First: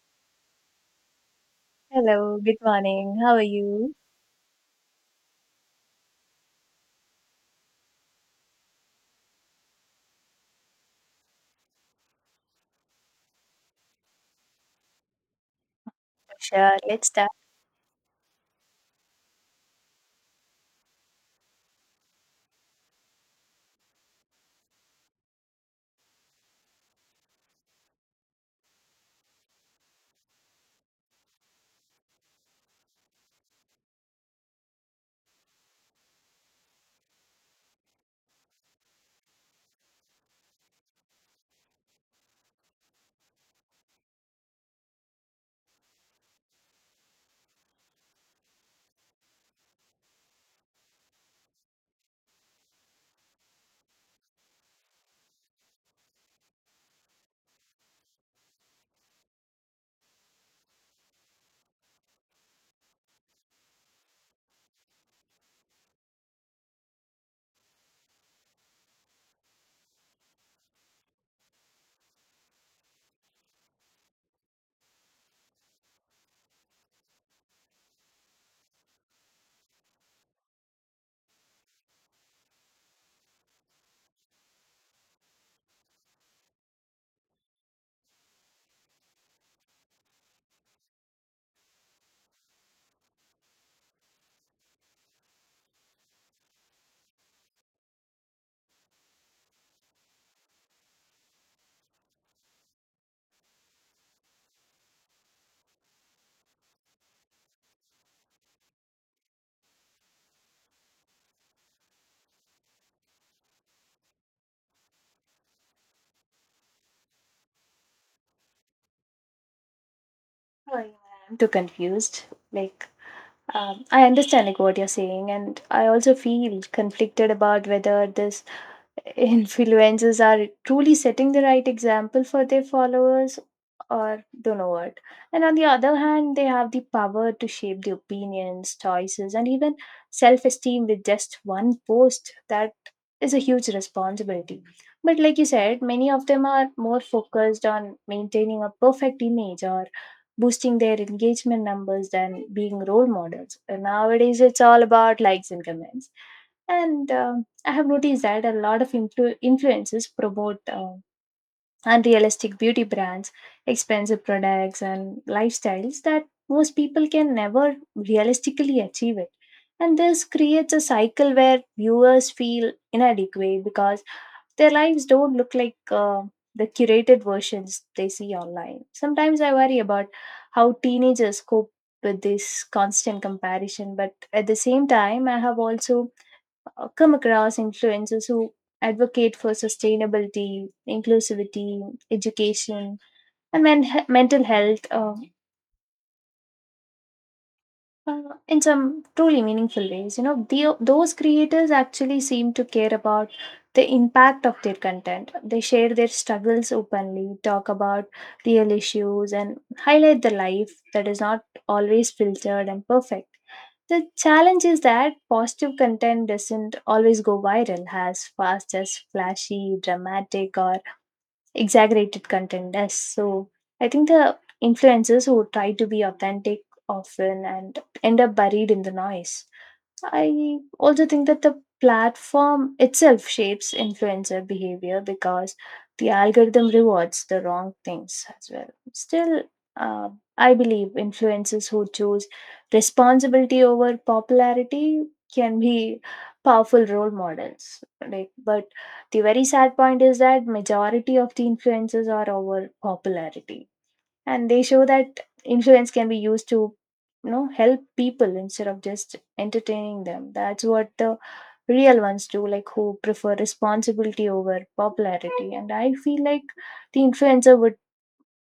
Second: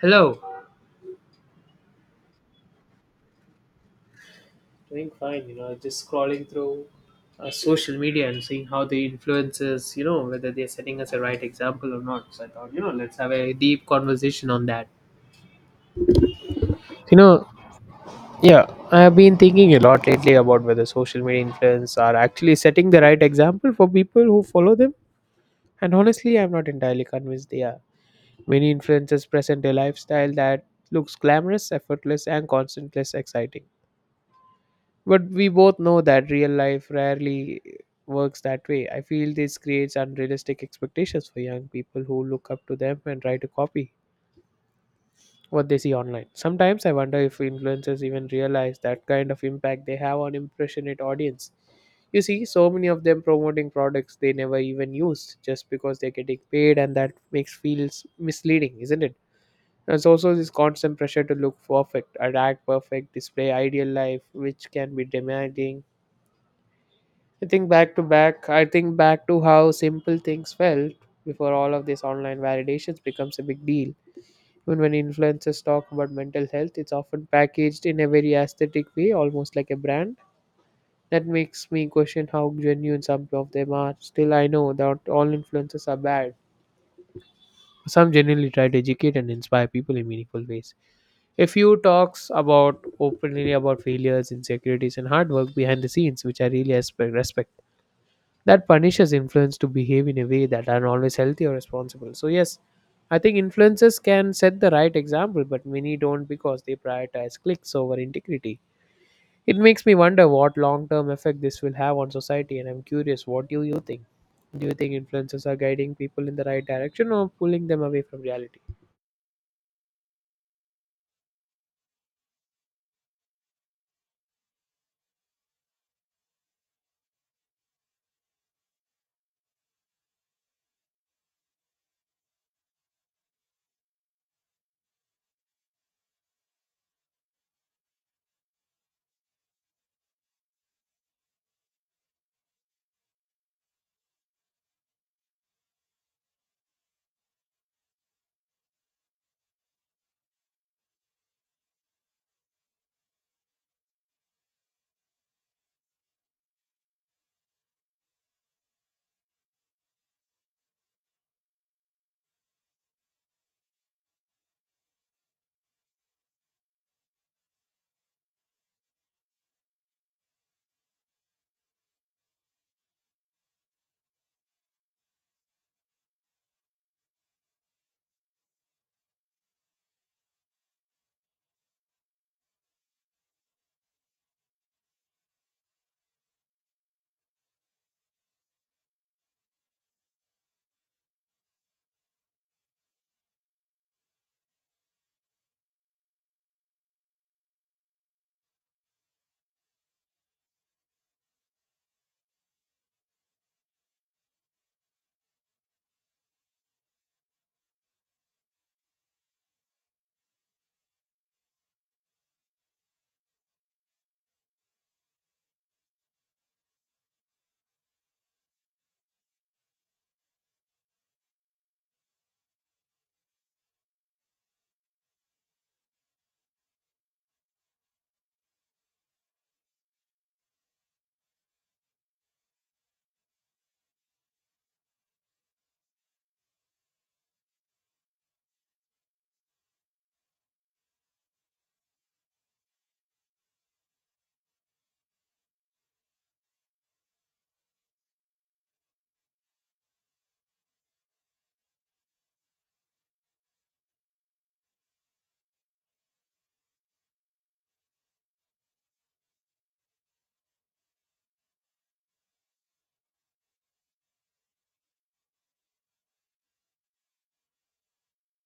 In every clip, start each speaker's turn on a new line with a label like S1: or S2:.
S1: Hello.
S2: Hello, good morning. How are you?
S1: Doing fine, just scrolling through social media and seeing how the influencers, whether they're setting us a right example or not. So I thought, let's have a deep conversation on that.
S2: Sure, let's
S1: You
S2: start.
S1: know, yeah, I have been thinking a lot lately about whether social media influencers are actually setting the right example for people who follow them. And honestly, I'm not entirely convinced they are. Many influencers present a lifestyle that looks glamorous, effortless, and constantly exciting. But we both know that real life rarely works that way. I feel this creates unrealistic expectations for young people who look up to them and try to copy what they see online. Sometimes I wonder if influencers even realize that kind of impact they have on impressionate audience. You see, so many of them promoting products they never even used just because they're getting paid, and that makes feels misleading, isn't it? There's also this constant pressure to look perfect, act perfect, display ideal life, which can be demanding. I think back to how simple things felt before all of this online validations becomes a big deal. Even when influencers talk about mental health, it's often packaged in a very aesthetic way, almost like a brand. That makes me question how genuine some of them are. Still, I know that all influencers are bad. Some genuinely try to educate and inspire people in meaningful ways. A few talks about openly about failures, insecurities, and hard work behind the scenes, which I really respect. That punishes influence to behave in a way that aren't always healthy or responsible. So yes, I think influencers can set the right example, but many don't because they prioritize clicks over integrity. It makes me wonder what long-term effect this will have on society, and I'm curious, what do you think? Do you think influencers are guiding people in the right direction or pulling them away from reality?
S2: Oh, yeah, I'm too confused. Like, I understand like what you're saying, and I also feel conflicted about whether this influencers are truly setting the right example for their followers or don't know what, and on the other hand they have the power to shape the opinions, choices, and even self-esteem with just one post. That is a huge responsibility, but like you said, many of them are more focused on maintaining a perfect image or boosting their engagement numbers than being role models. And nowadays it's all about likes and comments. And I have noticed that a lot of influencers promote unrealistic beauty brands, expensive products, and lifestyles that most people can never realistically achieve it. And this creates a cycle where viewers feel inadequate because their lives don't look like the curated versions they see online. Sometimes I worry about how teenagers cope with this constant comparison, but at the same time, I have also come across influencers who advocate for sustainability, inclusivity, education, and mental health. Uh, in some truly meaningful ways. You know, those creators actually seem to care about the impact of their content. They share their struggles openly, talk about real issues, and highlight the life that is not always filtered and perfect. The challenge is that positive content doesn't always go viral as fast as flashy, dramatic, or exaggerated content, yes. So I think the influencers who try to be authentic often and end up buried in the noise. I also think that the platform itself shapes influencer behavior because the algorithm rewards the wrong things as well. Still, uh, I believe influencers who choose responsibility over popularity can be powerful role models. Like, but the very sad point is that majority of the influencers are over popularity, and they show that influence can be used to, you know, help people instead of just entertaining them. That's what the real ones do, like, who prefer responsibility over popularity. And I feel like the influencer would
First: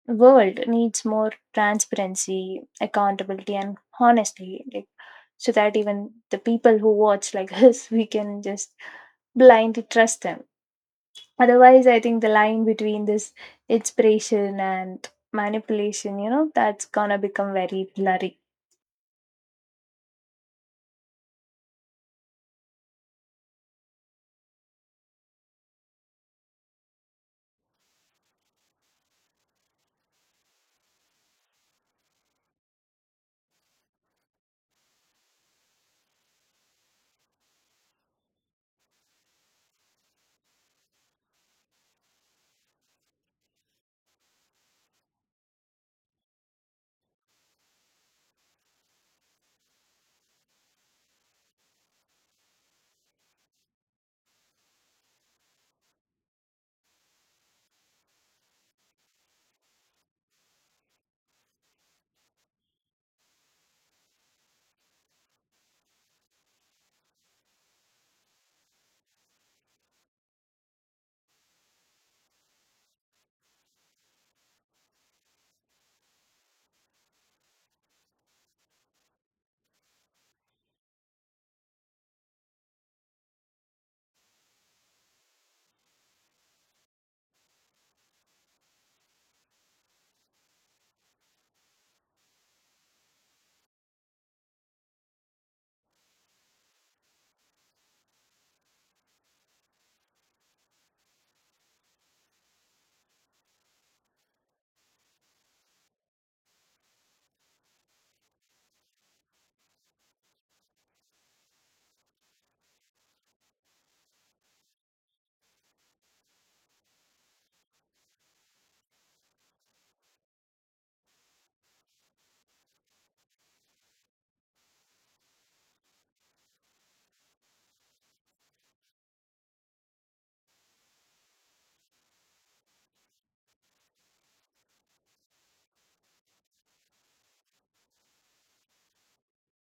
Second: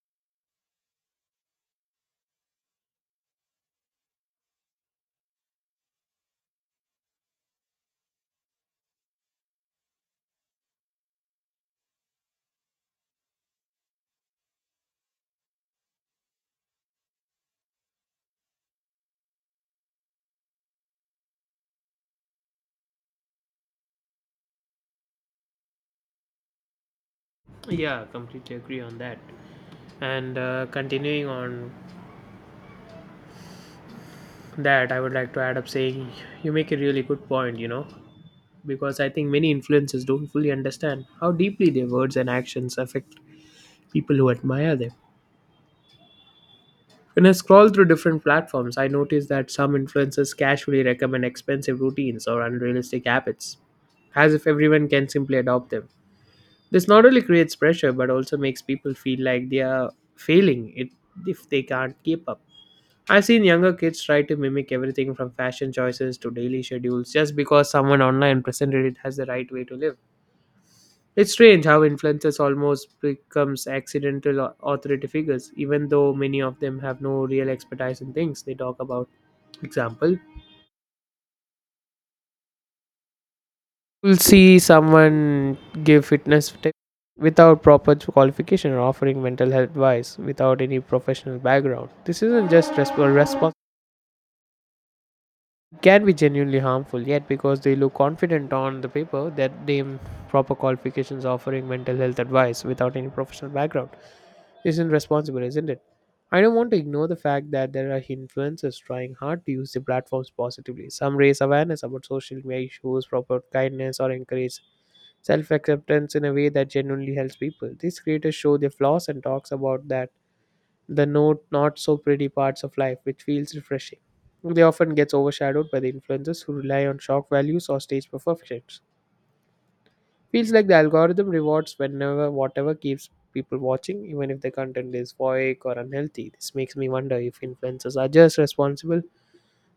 S2: world needs more transparency, accountability, and honestly, like, so that even the people who watch, like, us, we can just blindly trust them. Otherwise, I think the line between this inspiration and manipulation, you know, that's gonna become very blurry.
S1: Yeah, completely agree on that. And continuing on that, I would like to add up saying you make a really good point. Because I think many influencers don't fully understand how deeply their words and actions affect people who admire them. When I scroll through different platforms, I notice that some influencers casually recommend expensive routines or unrealistic habits, as if everyone can simply adopt them. This not only creates pressure but also makes people feel like they are failing it if they can't keep up. I've seen younger kids try to mimic everything from fashion choices to daily schedules just because someone online presented it as the right way to live. It's strange how influencers almost becomes accidental authority figures, even though many of them have no real expertise in things they talk about. Example, you'll see someone give fitness tips without proper qualification or offering mental health advice without any professional background. This isn't just a response. It can be genuinely harmful, yet because they look confident on the paper that they proper qualifications offering mental health advice without any professional background isn't responsible, isn't it? I don't want to ignore the fact that there are influencers trying hard to use the platforms positively. Some raise awareness about social media issues, promote kindness, or encourage self acceptance in a way that genuinely helps people. These creators show their flaws and talks about that the note not so pretty parts of life, which feels refreshing. They often gets overshadowed by the influencers who rely on shock values or stage perfections. Feels like the algorithm rewards whenever whatever keeps people watching, even if the content is voic or unhealthy. This makes me wonder if influencers are just responsible to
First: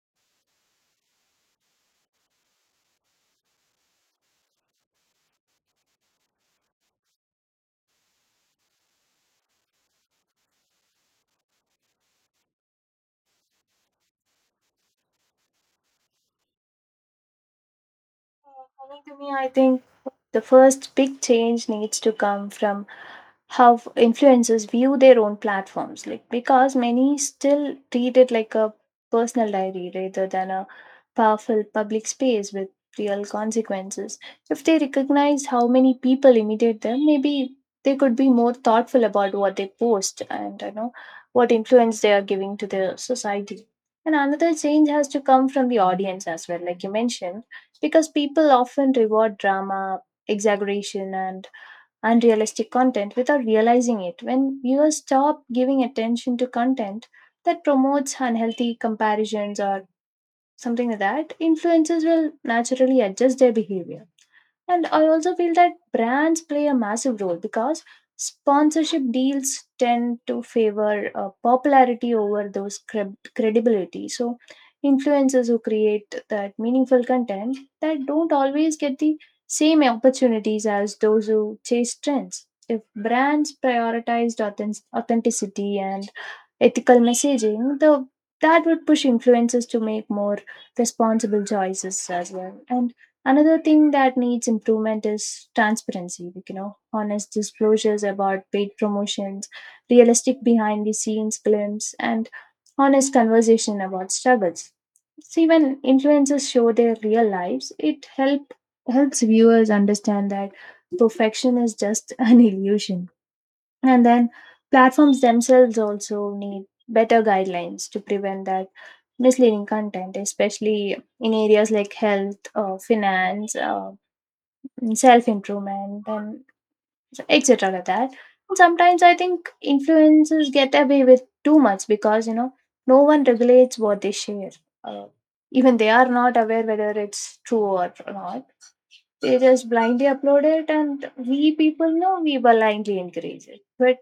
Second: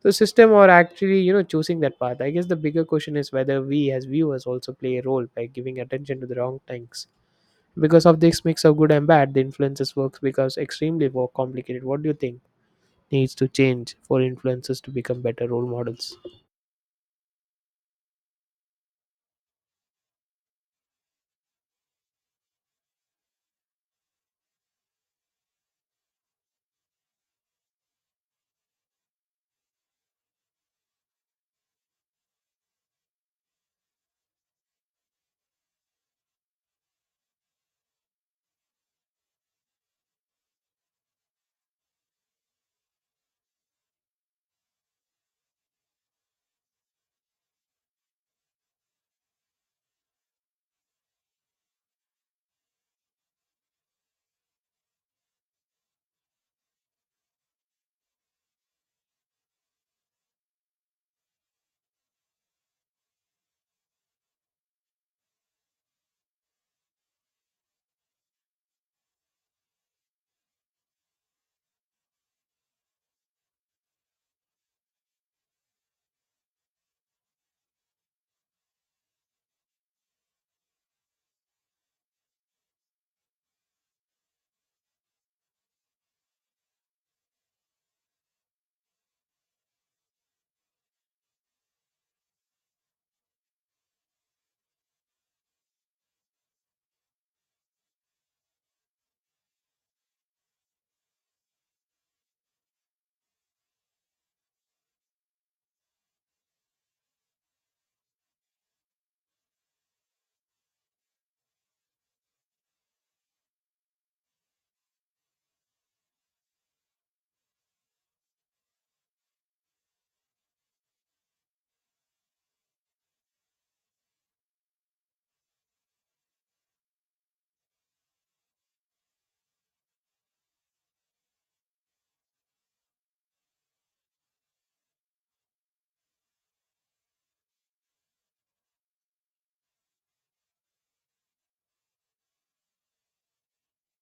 S1: the system or actually, choosing that path. I guess the bigger question is whether we as viewers also play a role by giving attention to the wrong things. Because of this mix of good and bad, the influencers works becomes extremely more complicated. What do you think needs to change for influencers to become better role models?
S2: Coming to me, I think the first big change needs to come from how influencers view their own platforms, like, because many still treat it like a personal diary rather than a powerful public space with real consequences. If they recognize how many people imitate them, maybe they could be more thoughtful about what they post and, you know, what influence they are giving to the society. And another change has to come from the audience as well, like you mentioned, because people often reward drama, exaggeration, and unrealistic content without realizing it. When viewers stop giving attention to content that promotes unhealthy comparisons or something like that, influencers will naturally adjust their behavior. And I also feel that brands play a massive role because sponsorship deals tend to favor popularity over those credibility. So, influencers who create that meaningful content that don't always get the same opportunities as those who chase trends. If brands prioritized authenticity and ethical messaging, the that would push influencers to make more responsible choices as well. And another thing that needs improvement is transparency, like, you know, honest disclosures about paid promotions, realistic behind the scenes glimpse, and honest conversation about struggles. See, when influencers show their real lives, it helps viewers understand that perfection is just an illusion. And then platforms themselves also need better guidelines to prevent that misleading content, especially in areas like health, finance, self improvement, and etc. Like that. And sometimes I think influencers get away with too much because, you know, no one regulates what they share. Uh, Even they are not aware whether it's true or not, they just blindly upload it, and we people know we blindly encourage it. But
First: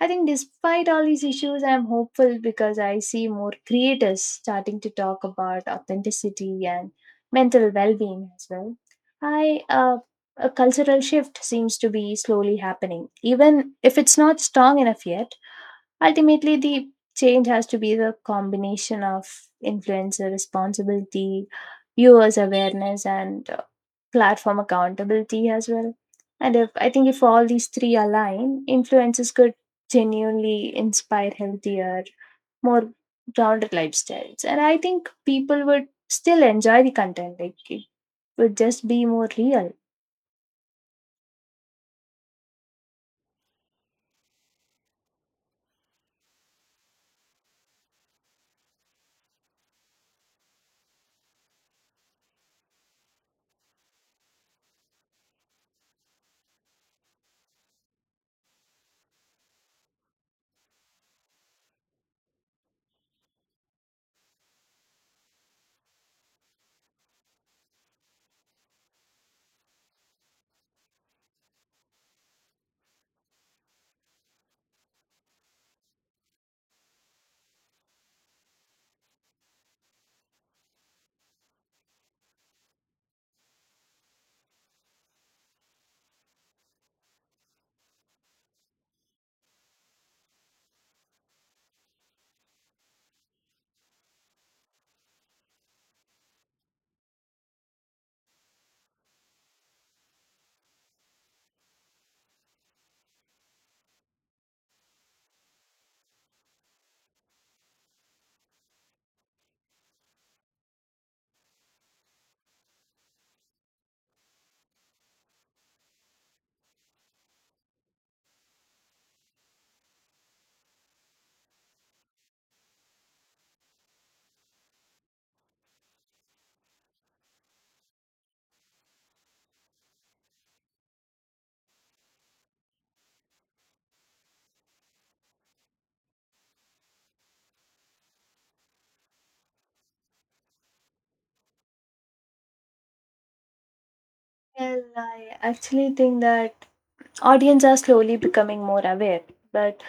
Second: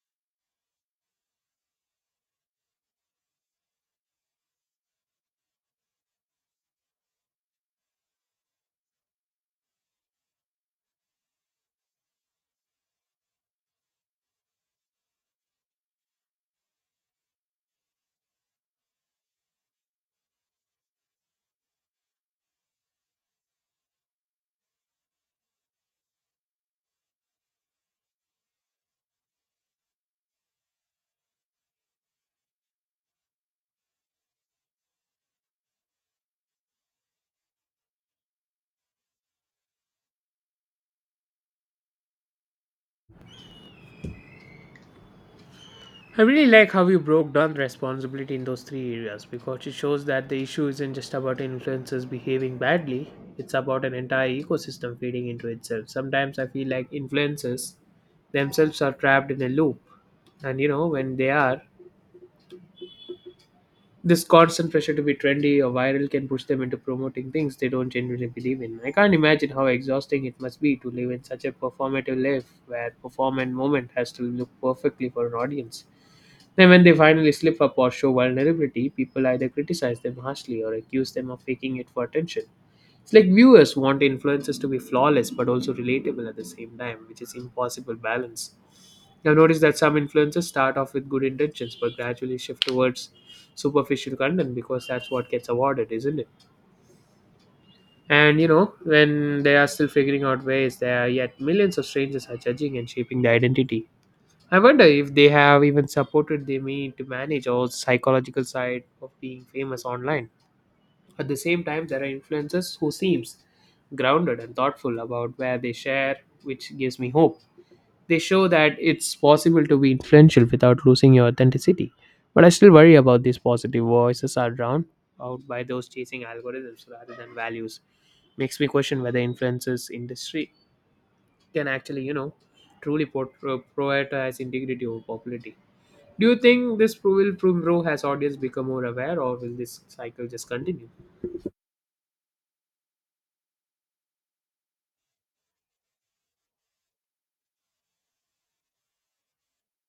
S2: I think despite all these issues, I'm hopeful because I see more creators starting to talk about authenticity and mental well being as well. I, uh, a cultural shift seems to be slowly happening. Even if it's not strong enough yet, ultimately the change has to be the combination of influencer responsibility, viewers' awareness, and platform accountability as well. And if I think if all these three align, influencers could genuinely inspire healthier, more grounded lifestyles. And I think people would still enjoy the content. Like it would just be more real.
S1: I really like how you broke down responsibility in those three areas because it shows that the issue isn't just about influencers behaving badly, it's about an entire ecosystem feeding into itself. Sometimes I feel like influencers themselves are trapped in a loop, and when they are, this constant pressure to be trendy or viral can push them into promoting things they don't genuinely believe in. I can't imagine how exhausting it must be to live in such a performative life where perform and moment has to look perfectly for an audience. Then, when they finally slip up or show vulnerability, people either criticize them harshly or accuse them of faking it for attention. It's like viewers want influencers to be flawless but also relatable at the same time, which is impossible balance. I've noticed that some influencers start off with good intentions but gradually shift towards superficial content because that's what gets awarded, isn't it? And when they are still figuring out ways, there are yet millions of strangers are judging and shaping their identity. I wonder if they have even supported they mean to manage or psychological side of being famous online. At the same time, there are influencers who seems grounded and thoughtful about where they share, which gives me hope. They show that it's possible to be influential without losing your authenticity. But I still worry about these positive voices are drowned out by those chasing algorithms rather than values. Makes me question whether influencers industry can actually truly prioritize integrity over popularity. Do you think this pro- will pro- has audience become more aware, or will this cycle just continue?
S2: Well, I actually think that audience are slowly becoming more aware, but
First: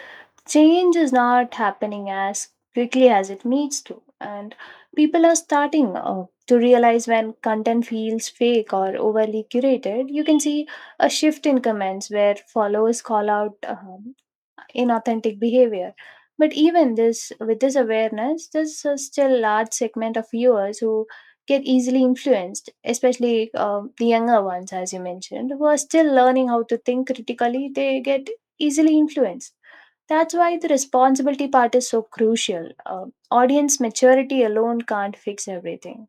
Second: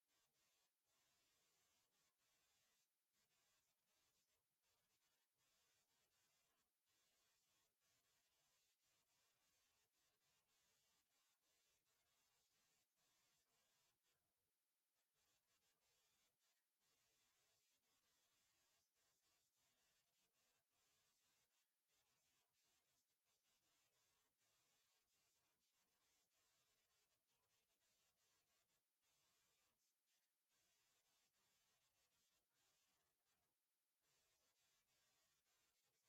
S2: change is not happening as quickly as it needs to, and people are starting to realize when content feels fake or overly curated. You can see a shift in comments where followers call out inauthentic behavior. But even this, with this awareness, there's a still large segment of viewers who get easily influenced, especially the younger ones, as you mentioned, who are still learning how to think critically. They get easily influenced. That's why the responsibility part is so crucial. Audience maturity alone can't fix everything.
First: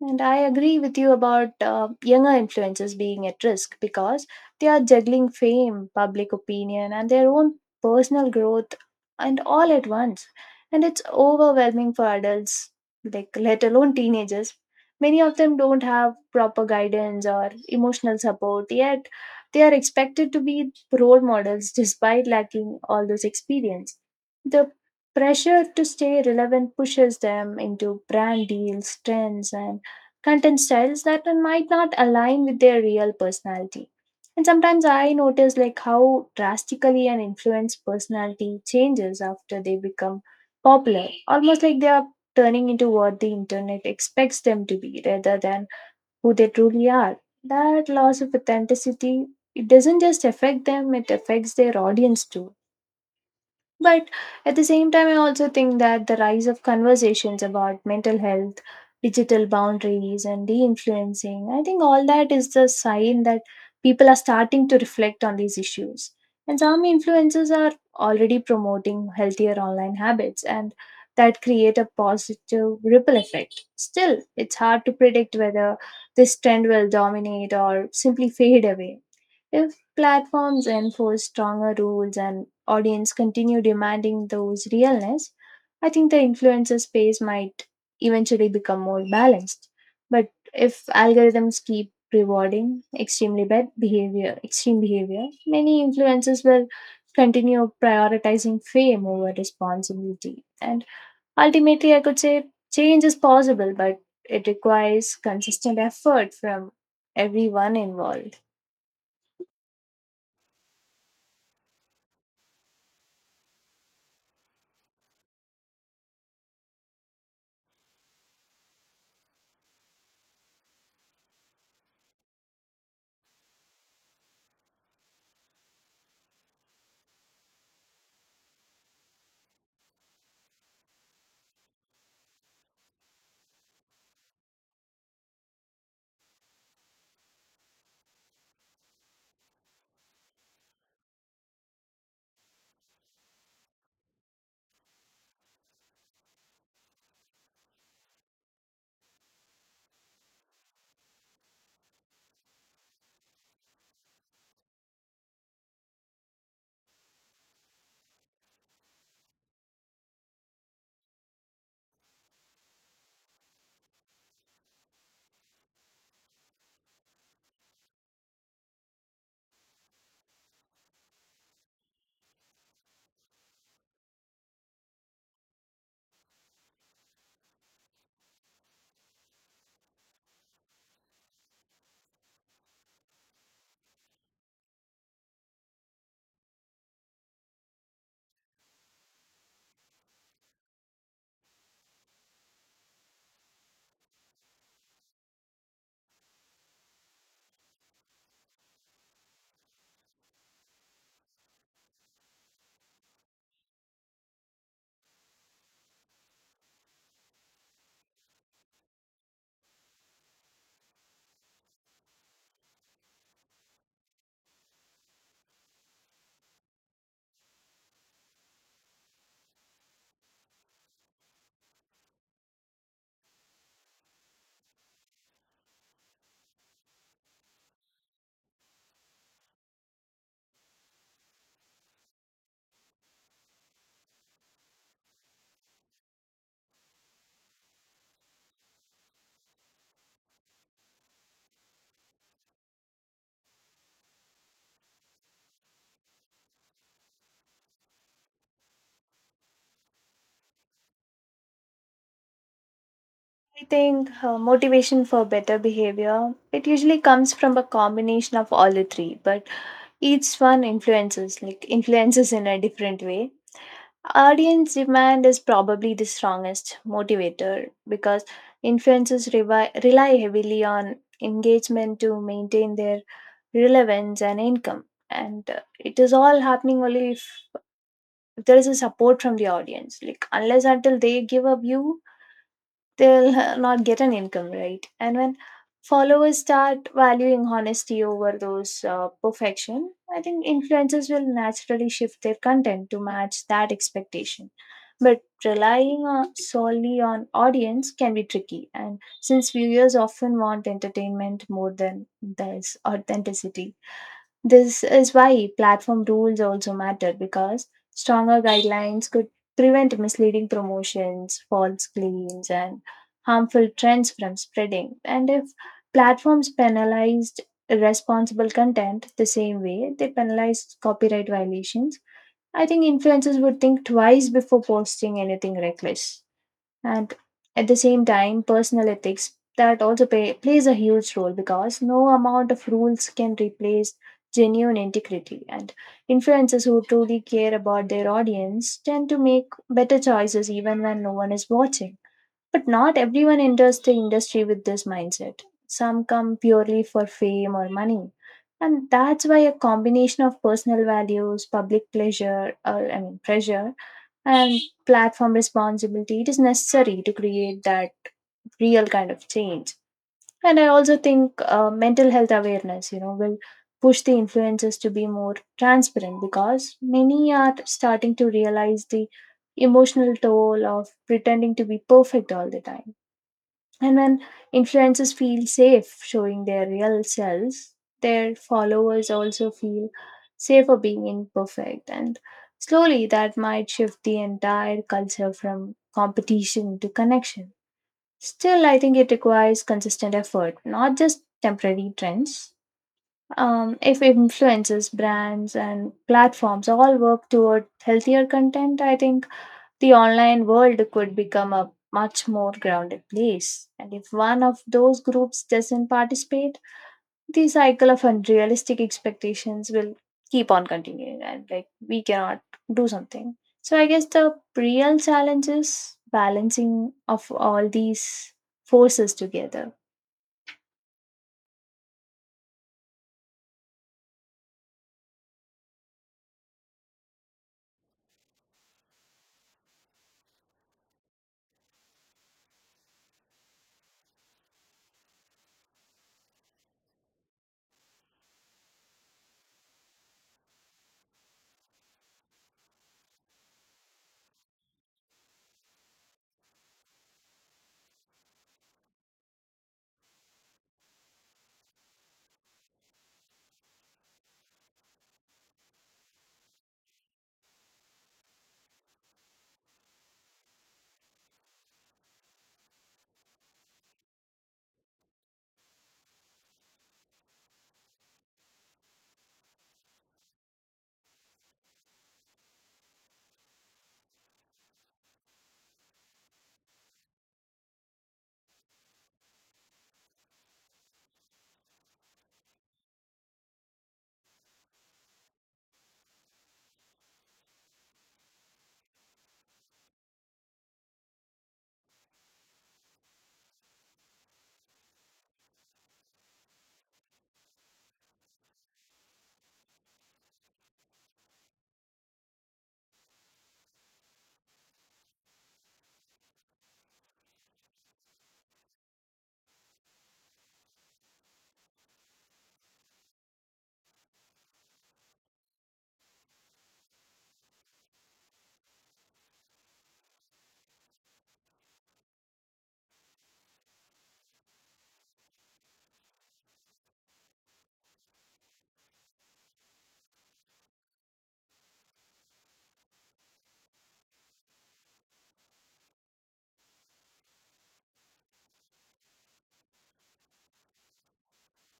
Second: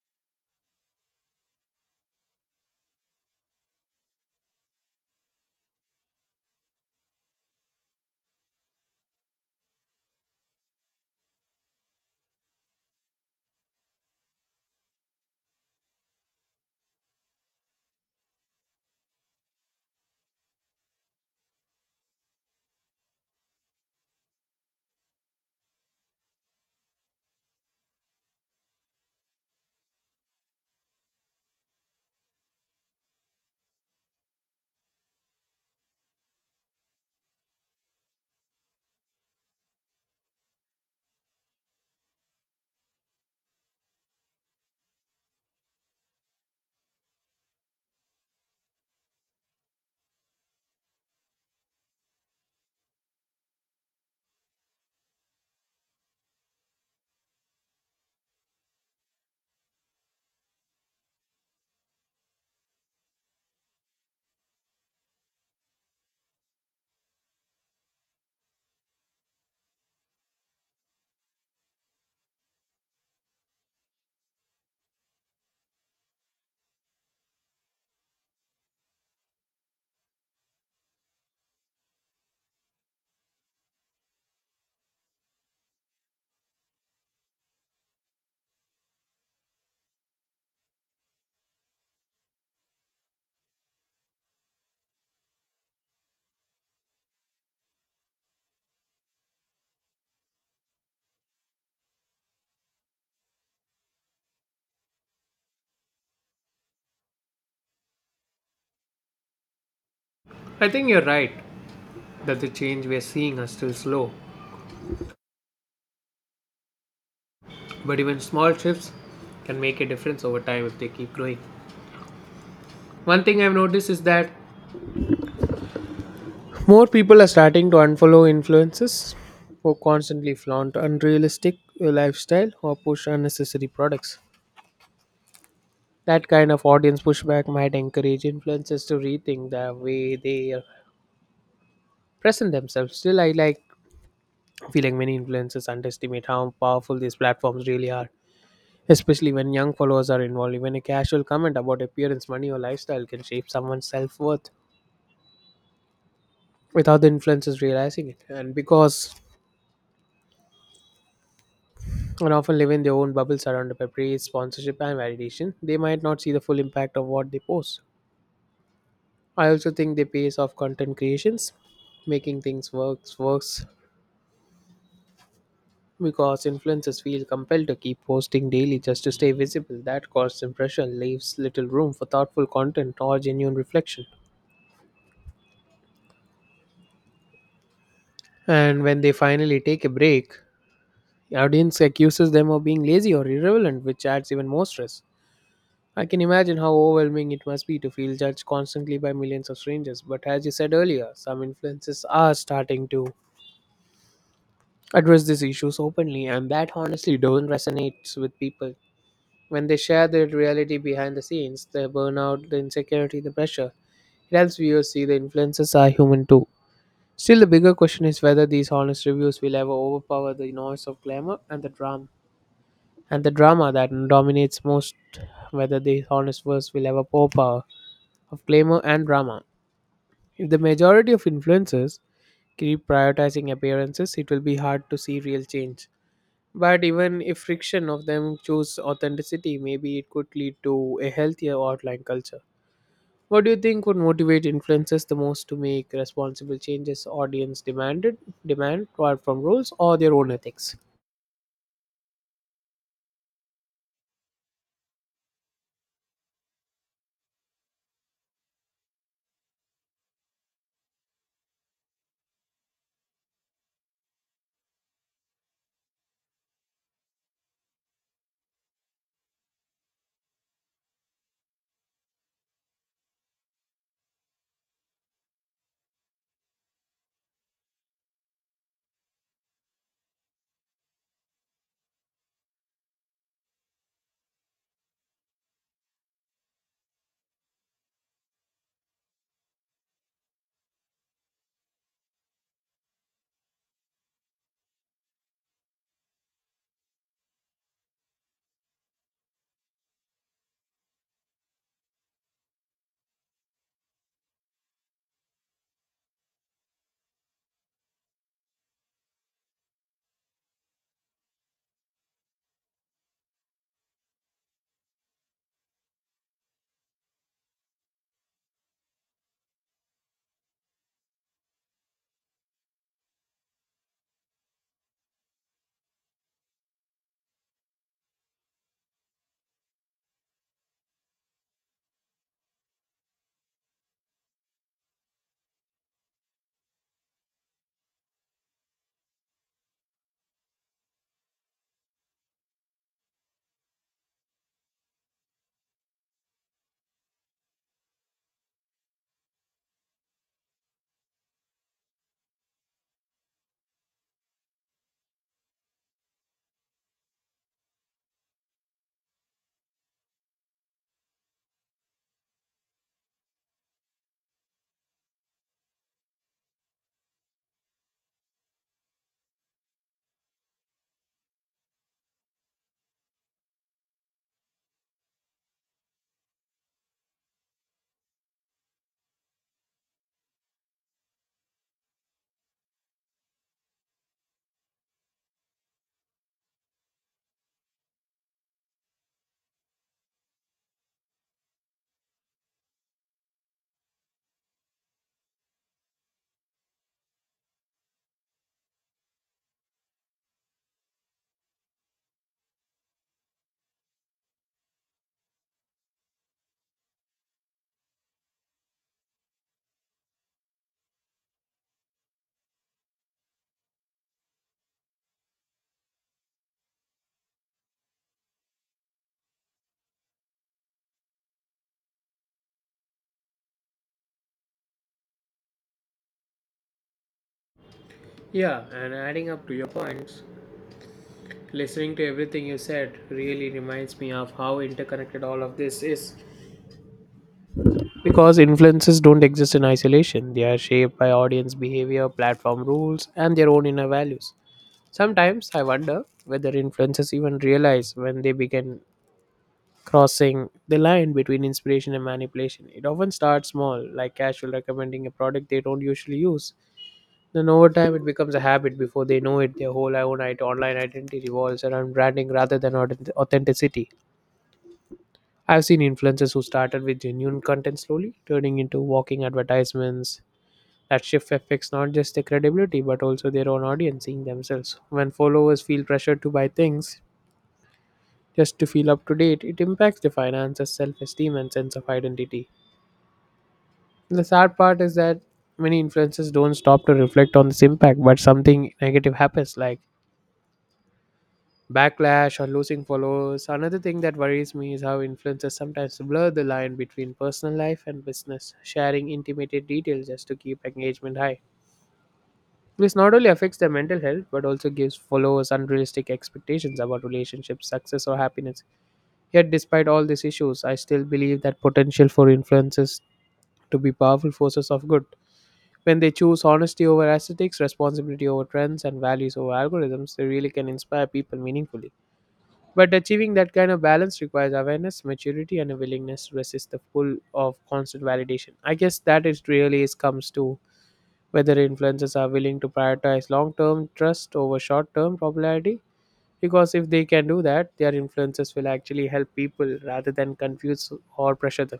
S2: And I agree with you about younger influencers being at risk because they are juggling fame, public opinion, and their own personal growth and all at once. And it's overwhelming for adults, like let alone teenagers. Many of them don't have proper guidance or emotional support, yet they are expected to be role models despite lacking all those experience. The pressure to stay relevant pushes them into brand deals, trends, and content styles that might not align with their real personality. And sometimes I notice, like, how drastically an influence personality changes after they become popular, almost like they are turning into what the internet expects them to be rather than who they truly are. That loss of authenticity, it doesn't just affect them, it affects their audience too. But at the same time, I also think that the rise of conversations about mental health, digital boundaries, and de influencing, I think all that is the sign that people are starting to reflect on these issues. And some influencers are already promoting healthier online habits, and that create a positive ripple effect. Still, it's hard to predict whether this trend will dominate or simply fade away. If platforms enforce stronger rules and audience continue demanding those realness, I think the influencer space might eventually become more balanced. But if algorithms keep rewarding extreme behavior, many influencers will continue prioritizing fame over responsibility. And ultimately, I could say change is possible, but it requires consistent effort from everyone involved.
S1: I think you're right that the change we're seeing are still slow, but even small shifts can make a difference over time if they keep growing. One thing I've noticed is that more people are starting to unfollow influencers who constantly flaunt unrealistic lifestyle or push unnecessary products. That kind of audience pushback might encourage influencers to rethink the way they present themselves. Still, I like feeling many influencers underestimate how powerful these platforms really are, especially when young followers are involved. Even a casual comment about appearance, money, or lifestyle can shape someone's self worth without the influencers realizing it. And because and often live in their own bubble surrounded by praise, sponsorship, and validation, they might not see the full impact of what they post. I also think they pace off content creations, making things works because influencers feel compelled to keep posting daily just to stay visible. That constant pressure leaves little room for thoughtful content or genuine reflection. And when they finally take a break, the audience accuses them of being lazy or irrelevant, which adds even more stress. I can imagine how overwhelming it must be to feel judged constantly by millions of strangers. But as you said earlier, some influencers are starting to address these issues openly, and that honestly don't resonate with people. When they share the reality behind the scenes, the burnout, the insecurity, the pressure, it helps viewers see the influencers are human too. Still, the bigger question is whether these honest reviews will ever overpower the noise of glamour and the drama that dominates most. Whether these honest words will ever overpower of glamour and drama. If the majority of influencers keep prioritizing appearances, it will be hard to see real change. But even if friction of them choose authenticity, maybe it could lead to a healthier outline culture. What do you think would motivate influencers the most to make responsible changes audience demand apart from rules or their own ethics?
S2: I think motivation for better behavior, it usually comes from a combination of all the three, but each one influences in a different way. Audience demand is probably the strongest motivator because influencers rely heavily on engagement to maintain their relevance and income. And it is all happening only if there is a support from the audience. Like, unless until they give a view, they'll not get an income, right? And when followers start valuing honesty over those perfection, I think influencers will naturally shift their content to match that expectation. But solely on audience can be tricky, and since viewers often want entertainment more than this authenticity, this is why platform rules also matter because stronger guidelines could prevent misleading promotions, false claims, and harmful trends from spreading. And if platforms penalized responsible content the same way they penalize copyright violations, I think influencers would think twice before posting anything reckless. And at the same time, personal ethics, that also plays a huge role because no amount of rules can replace genuine integrity, and influencers who truly care about their audience tend to make better choices even when no one is watching. But not everyone enters the industry with this mindset. Some come purely for fame or money, and that's why a combination of personal values, public pleasure or I mean pressure, and platform responsibility, it is necessary to create that real kind of change. And I also think mental health awareness, you know, will push the influencers to be more transparent because many are starting to realize the emotional toll of pretending to be perfect all the time. And when influencers feel safe showing their real selves, their followers also feel safer being imperfect. And slowly that might shift the entire culture from competition to connection. Still, I think it requires consistent effort, not just temporary trends. If influencers, brands, and platforms all work toward healthier content, I think the online world could become a much more grounded place. And if one of those groups doesn't participate, the cycle of unrealistic expectations will keep on continuing, and like we cannot do something. So I guess the real challenge is balancing of all these forces together.
S1: Yeah, and adding up to your points, listening to everything you said really reminds me of how interconnected all of this is. Because influences don't exist in isolation, they are shaped by audience behavior, platform rules, and their own inner values. Sometimes I wonder whether influencers even realize when they begin crossing the line between inspiration and manipulation. It often starts small, like casual recommending a product they don't usually use. Then over time, it becomes a habit. Before they know it, their whole own online identity revolves around branding rather than authenticity. I've seen influencers who started with genuine content slowly turning into walking advertisements. That shift affects not just their credibility but also their own audience seeing themselves. When followers feel pressured to buy things just to feel up to date. It impacts the finances, self esteem, and sense of identity. The sad part is that many influencers don't stop to reflect on this impact, but something negative happens, like backlash or losing followers. Another thing that worries me is how influencers sometimes blur the line between personal life and business, sharing intimate details just to keep engagement high. This not only affects their mental health but also gives followers unrealistic expectations about relationships, success, or happiness. Yet, despite all these issues, I still believe that potential for influences to be powerful forces of good. When they choose honesty over aesthetics, responsibility over trends, and values over algorithms, they really can inspire people meaningfully. But achieving that kind of balance requires awareness, maturity, and a willingness to resist the pull of constant validation. I guess that it really is comes to whether influencers are willing to prioritize long-term trust over short-term popularity, because if they can do that, their influences will actually help people rather than confuse or pressure them.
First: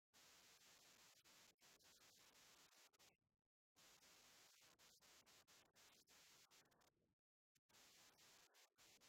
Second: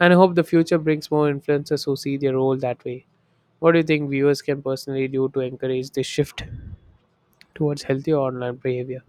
S1: And I hope the future brings more influencers who see their role that way. What do you think viewers can personally do to encourage this shift towards healthier online behavior?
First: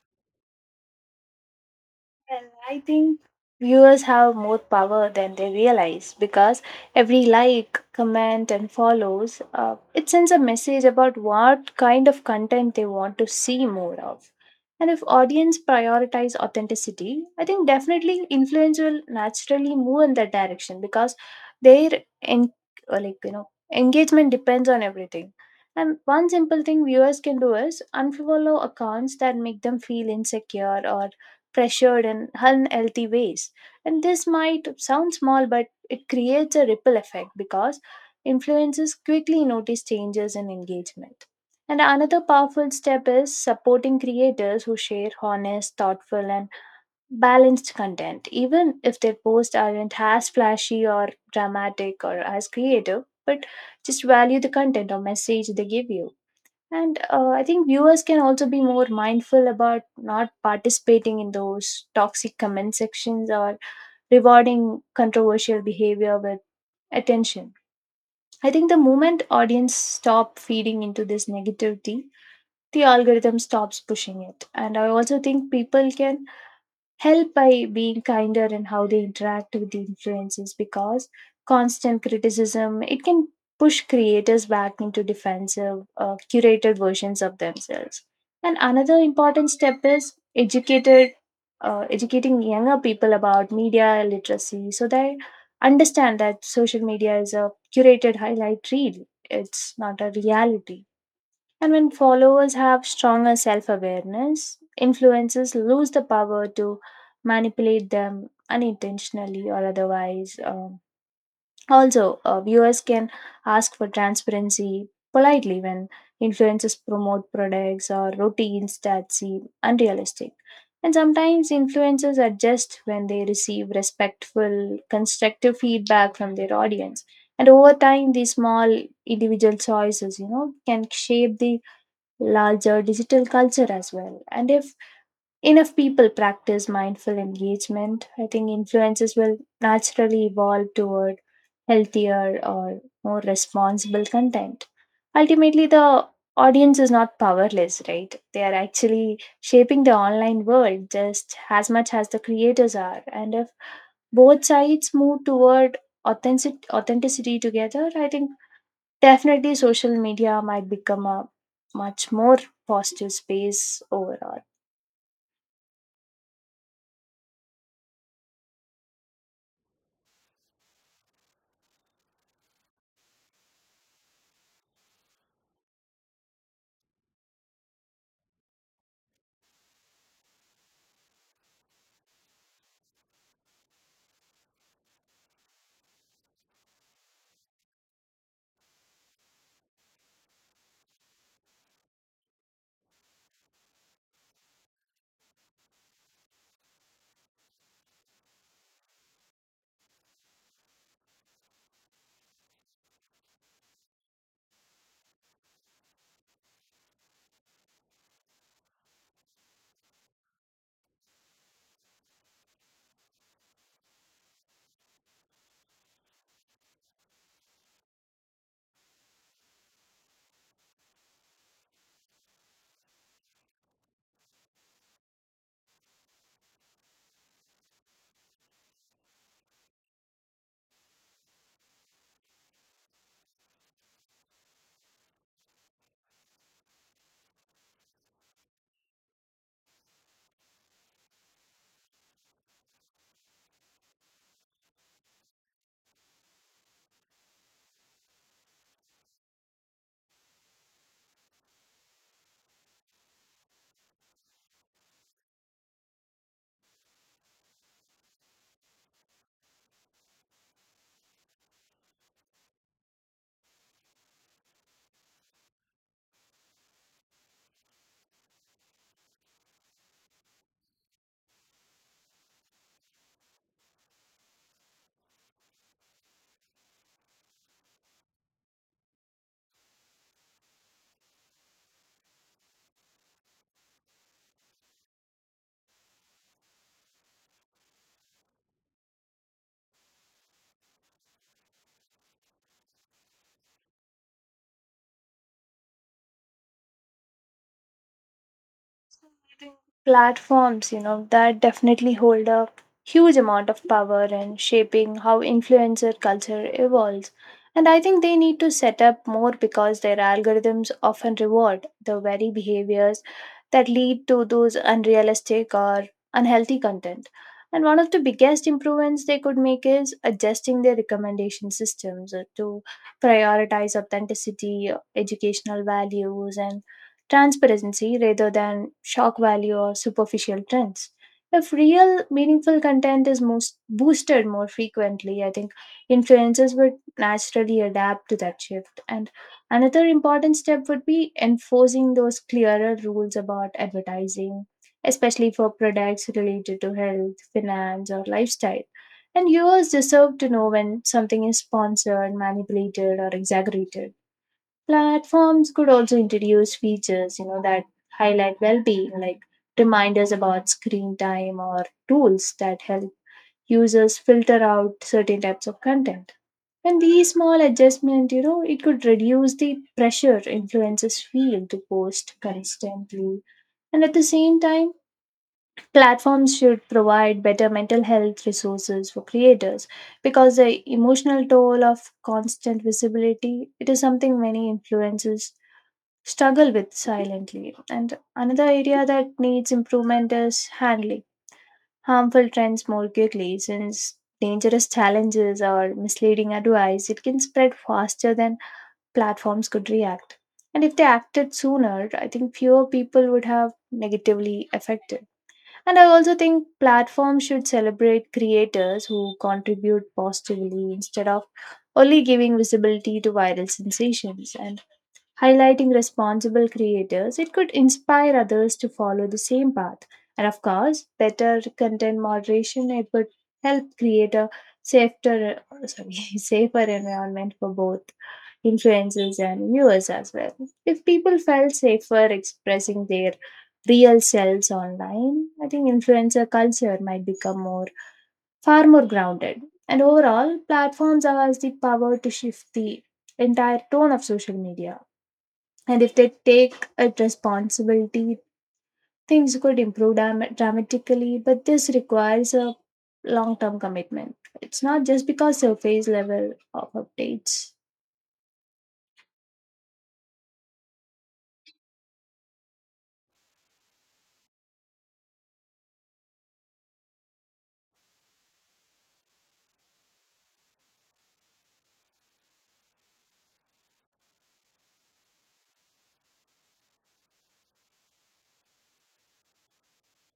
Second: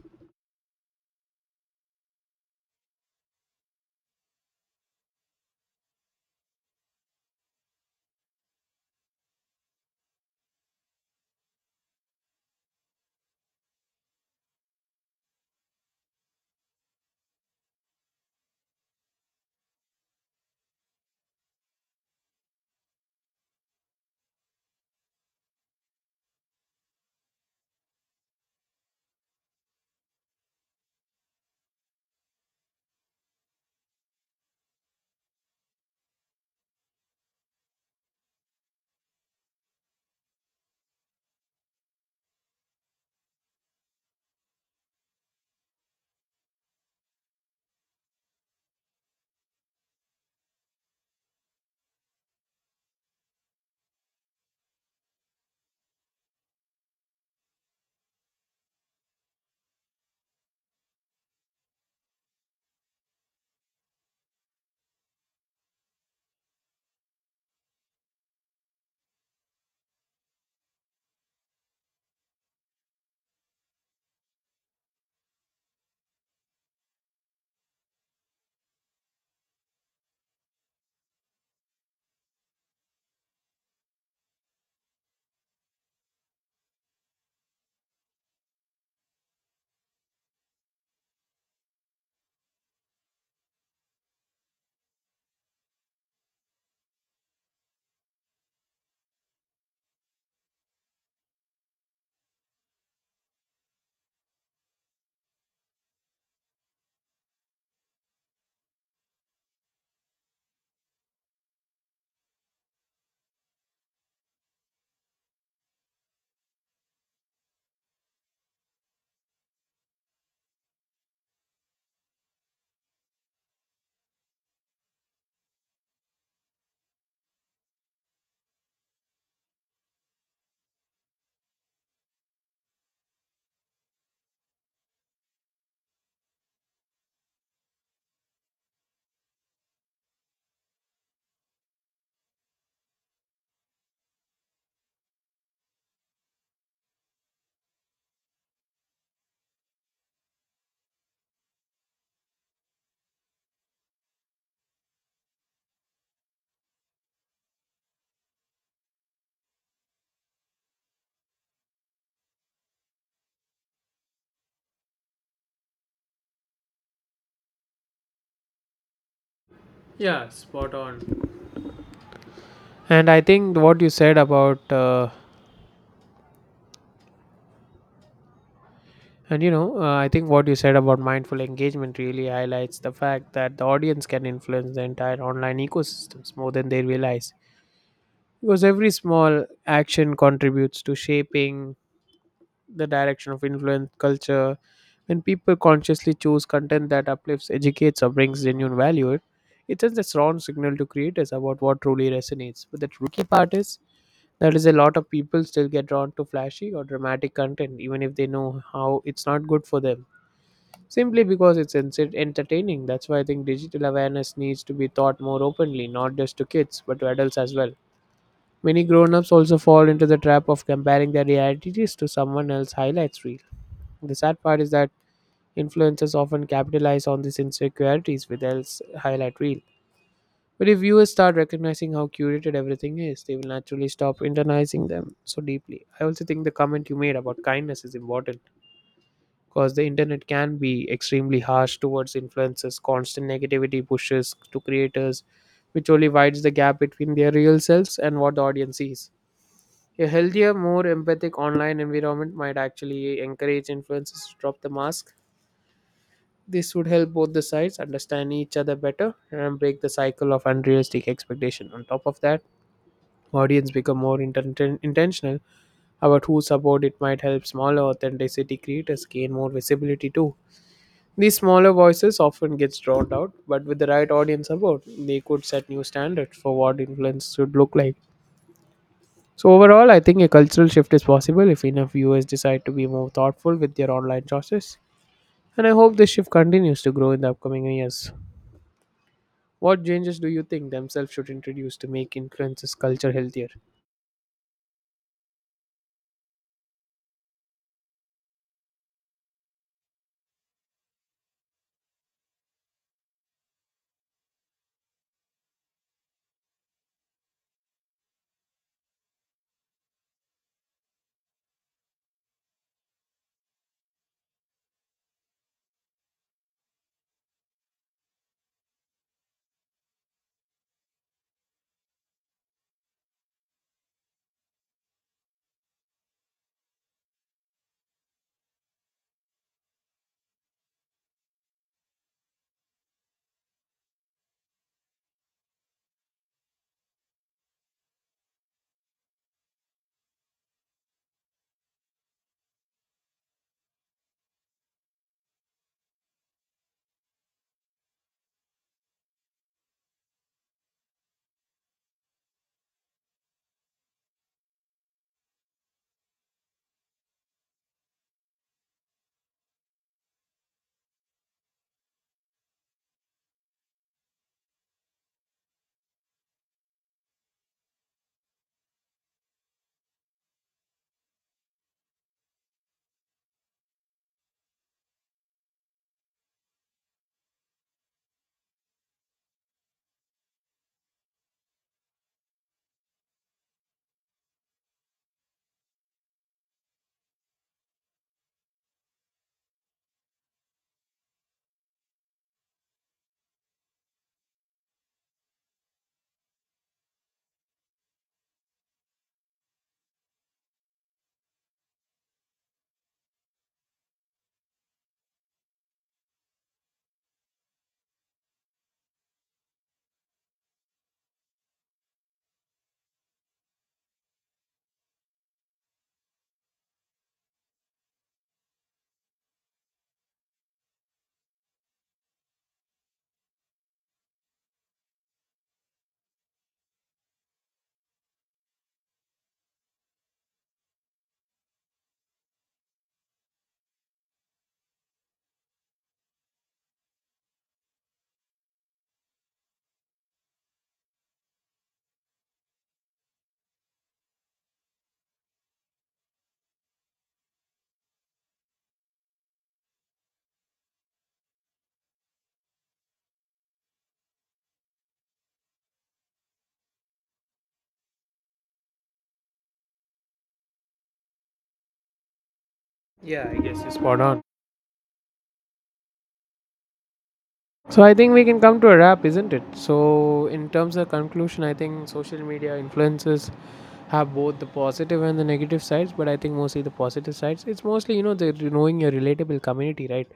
S2: And I think viewers have more power than they realize, because every like, comment, and follows, it sends a message about what kind of content they want to see more of. And if audience prioritize authenticity, I think definitely influence will naturally move in that direction, because their en- or like you know engagement depends on everything. And one simple thing viewers can do is unfollow accounts that make them feel insecure or pressured in unhealthy ways. And this might sound small, but it creates a ripple effect, because influencers quickly notice changes in engagement. And another powerful step is supporting creators who share honest, thoughtful, and balanced content. Even if their posts aren't as flashy or dramatic or as creative, but just value the content or message they give you. And I think viewers can also be more mindful about not participating in those toxic comment sections or rewarding controversial behavior with attention. I think the moment audience stop feeding into this negativity, the algorithm stops pushing it. And I also think people can help by being kinder in how they interact with the influences, because constant criticism it can push creators back into defensive curated versions of themselves. And another important step is educated educating younger people about media literacy, so they understand that social media is a curated highlight reel, it's not a reality. And when followers have stronger self awareness, influencers lose the power to manipulate them unintentionally or otherwise. Also, viewers can ask for transparency politely when influencers promote products or routines that seem unrealistic. And sometimes influencers adjust when they receive respectful, constructive feedback from their audience. And over time, these small individual choices can shape the larger digital culture as well. And if enough people practice mindful engagement, I think influences will naturally evolve toward healthier or more responsible content. Ultimately, the audience is not powerless, right? They are actually shaping the online world just as much as the creators are. And if both sides move toward authenticity together, I think definitely social media might become a much more positive space overall.
S1: Yeah, spot on. And I think what you said about and you know I think what you said about mindful engagement really highlights the fact that the audience can influence the entire online ecosystems more than they realize. Because every small action contributes to shaping the direction of influence culture. When people consciously choose content that uplifts, educates, or brings genuine value, it sends a strong signal to creators about what truly resonates. But the tricky part is that is a lot of people still get drawn to flashy or dramatic content, even if they know how it's not good for them. Simply because it's entertaining. That's why I think digital awareness needs to be taught more openly, not just to kids, but to adults as well. Many grown-ups also fall into the trap of comparing their realities to someone else's highlights reel. The sad part is that influencers often capitalize on these insecurities with else highlight reel. But if viewers start recognizing how curated everything is, they will naturally stop internalizing them so deeply. I also think the comment you made about kindness is important, because the internet can be extremely harsh towards influencers. Constant negativity pushes to creators, which only widens the gap between their real selves and what the audience sees. A healthier, more empathic online environment might actually encourage influencers to drop the mask. This would help both the sides understand each other better and break the cycle of unrealistic expectation. On top of that, audience become more intentional about who support it might help smaller authenticity creators gain more visibility too. These smaller voices often gets drowned out, but with the right audience support, they could set new standards for what influence should look like. So overall, I think a cultural shift is possible if enough viewers decide to be more thoughtful with their online choices. And I hope this shift continues to grow in the upcoming years. What changes do you think themselves should introduce to make influencers culture healthier?
S2: Platforms, that definitely hold a huge amount of power in shaping how influencer culture evolves. And I think they need to set up more, because their algorithms often reward the very behaviors that lead to those unrealistic or unhealthy content. And one of the biggest improvements they could make is adjusting their recommendation systems, to prioritize authenticity, educational values, and transparency rather than shock value or superficial trends. If real meaningful content is most boosted more frequently, I think influencers would naturally adapt to that shift. And another important step would be enforcing those clearer rules about advertising, especially for products related to health, finance, or lifestyle. And viewers deserve to know when something is sponsored, manipulated, or exaggerated. Platforms could also introduce features that highlight well-being, like reminders about screen time or tools that help users filter out certain types of content. And these small adjustments, it could reduce the pressure influencers feel to post constantly. And at the same time, platforms should provide better mental health resources for creators, because the emotional toll of constant visibility it is something many influencers struggle with silently. And another area that needs improvement is handling harmful trends more quickly, since dangerous challenges or misleading advice it can spread faster than platforms could react. And if they acted sooner, I think fewer people would have negatively affected. And I also think platforms should celebrate creators who contribute positively, instead of only giving visibility to viral sensations. And highlighting responsible creators, it could inspire others to follow the same path. And of course, better content moderation, it would help create a safer, sorry, safer environment for both influencers and viewers as well. If people felt safer expressing their real selves online, I think influencer culture might become more far more grounded. And overall, platforms have the power to shift the entire tone of social media. And if they take it responsibility, things could improve dramatically. But this requires a long term commitment. It's not just because surface level of updates.
S1: Yeah, I guess you're spot on. So I think we can come to a wrap, isn't it? So in terms of conclusion, I think social media influences have both the positive and the negative sides, but I think mostly the positive sides. It's mostly the knowing your relatable community, right?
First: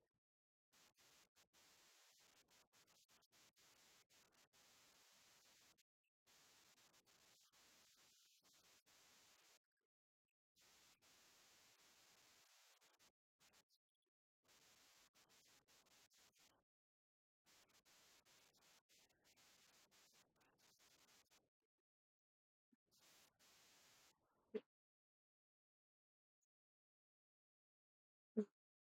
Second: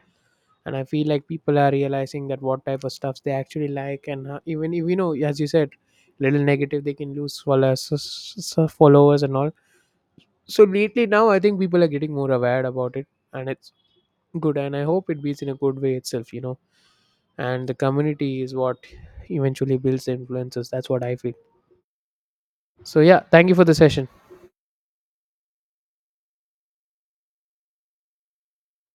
S1: And I feel like people are realizing that what type of stuffs they actually like, and even if as you said little negative they can lose followers followers and all. So lately now I think people are getting more aware about it, and it's good. And I hope it builds in a good way itself, and the community is what eventually builds the influences, that's what I feel. So yeah, thank you for the session.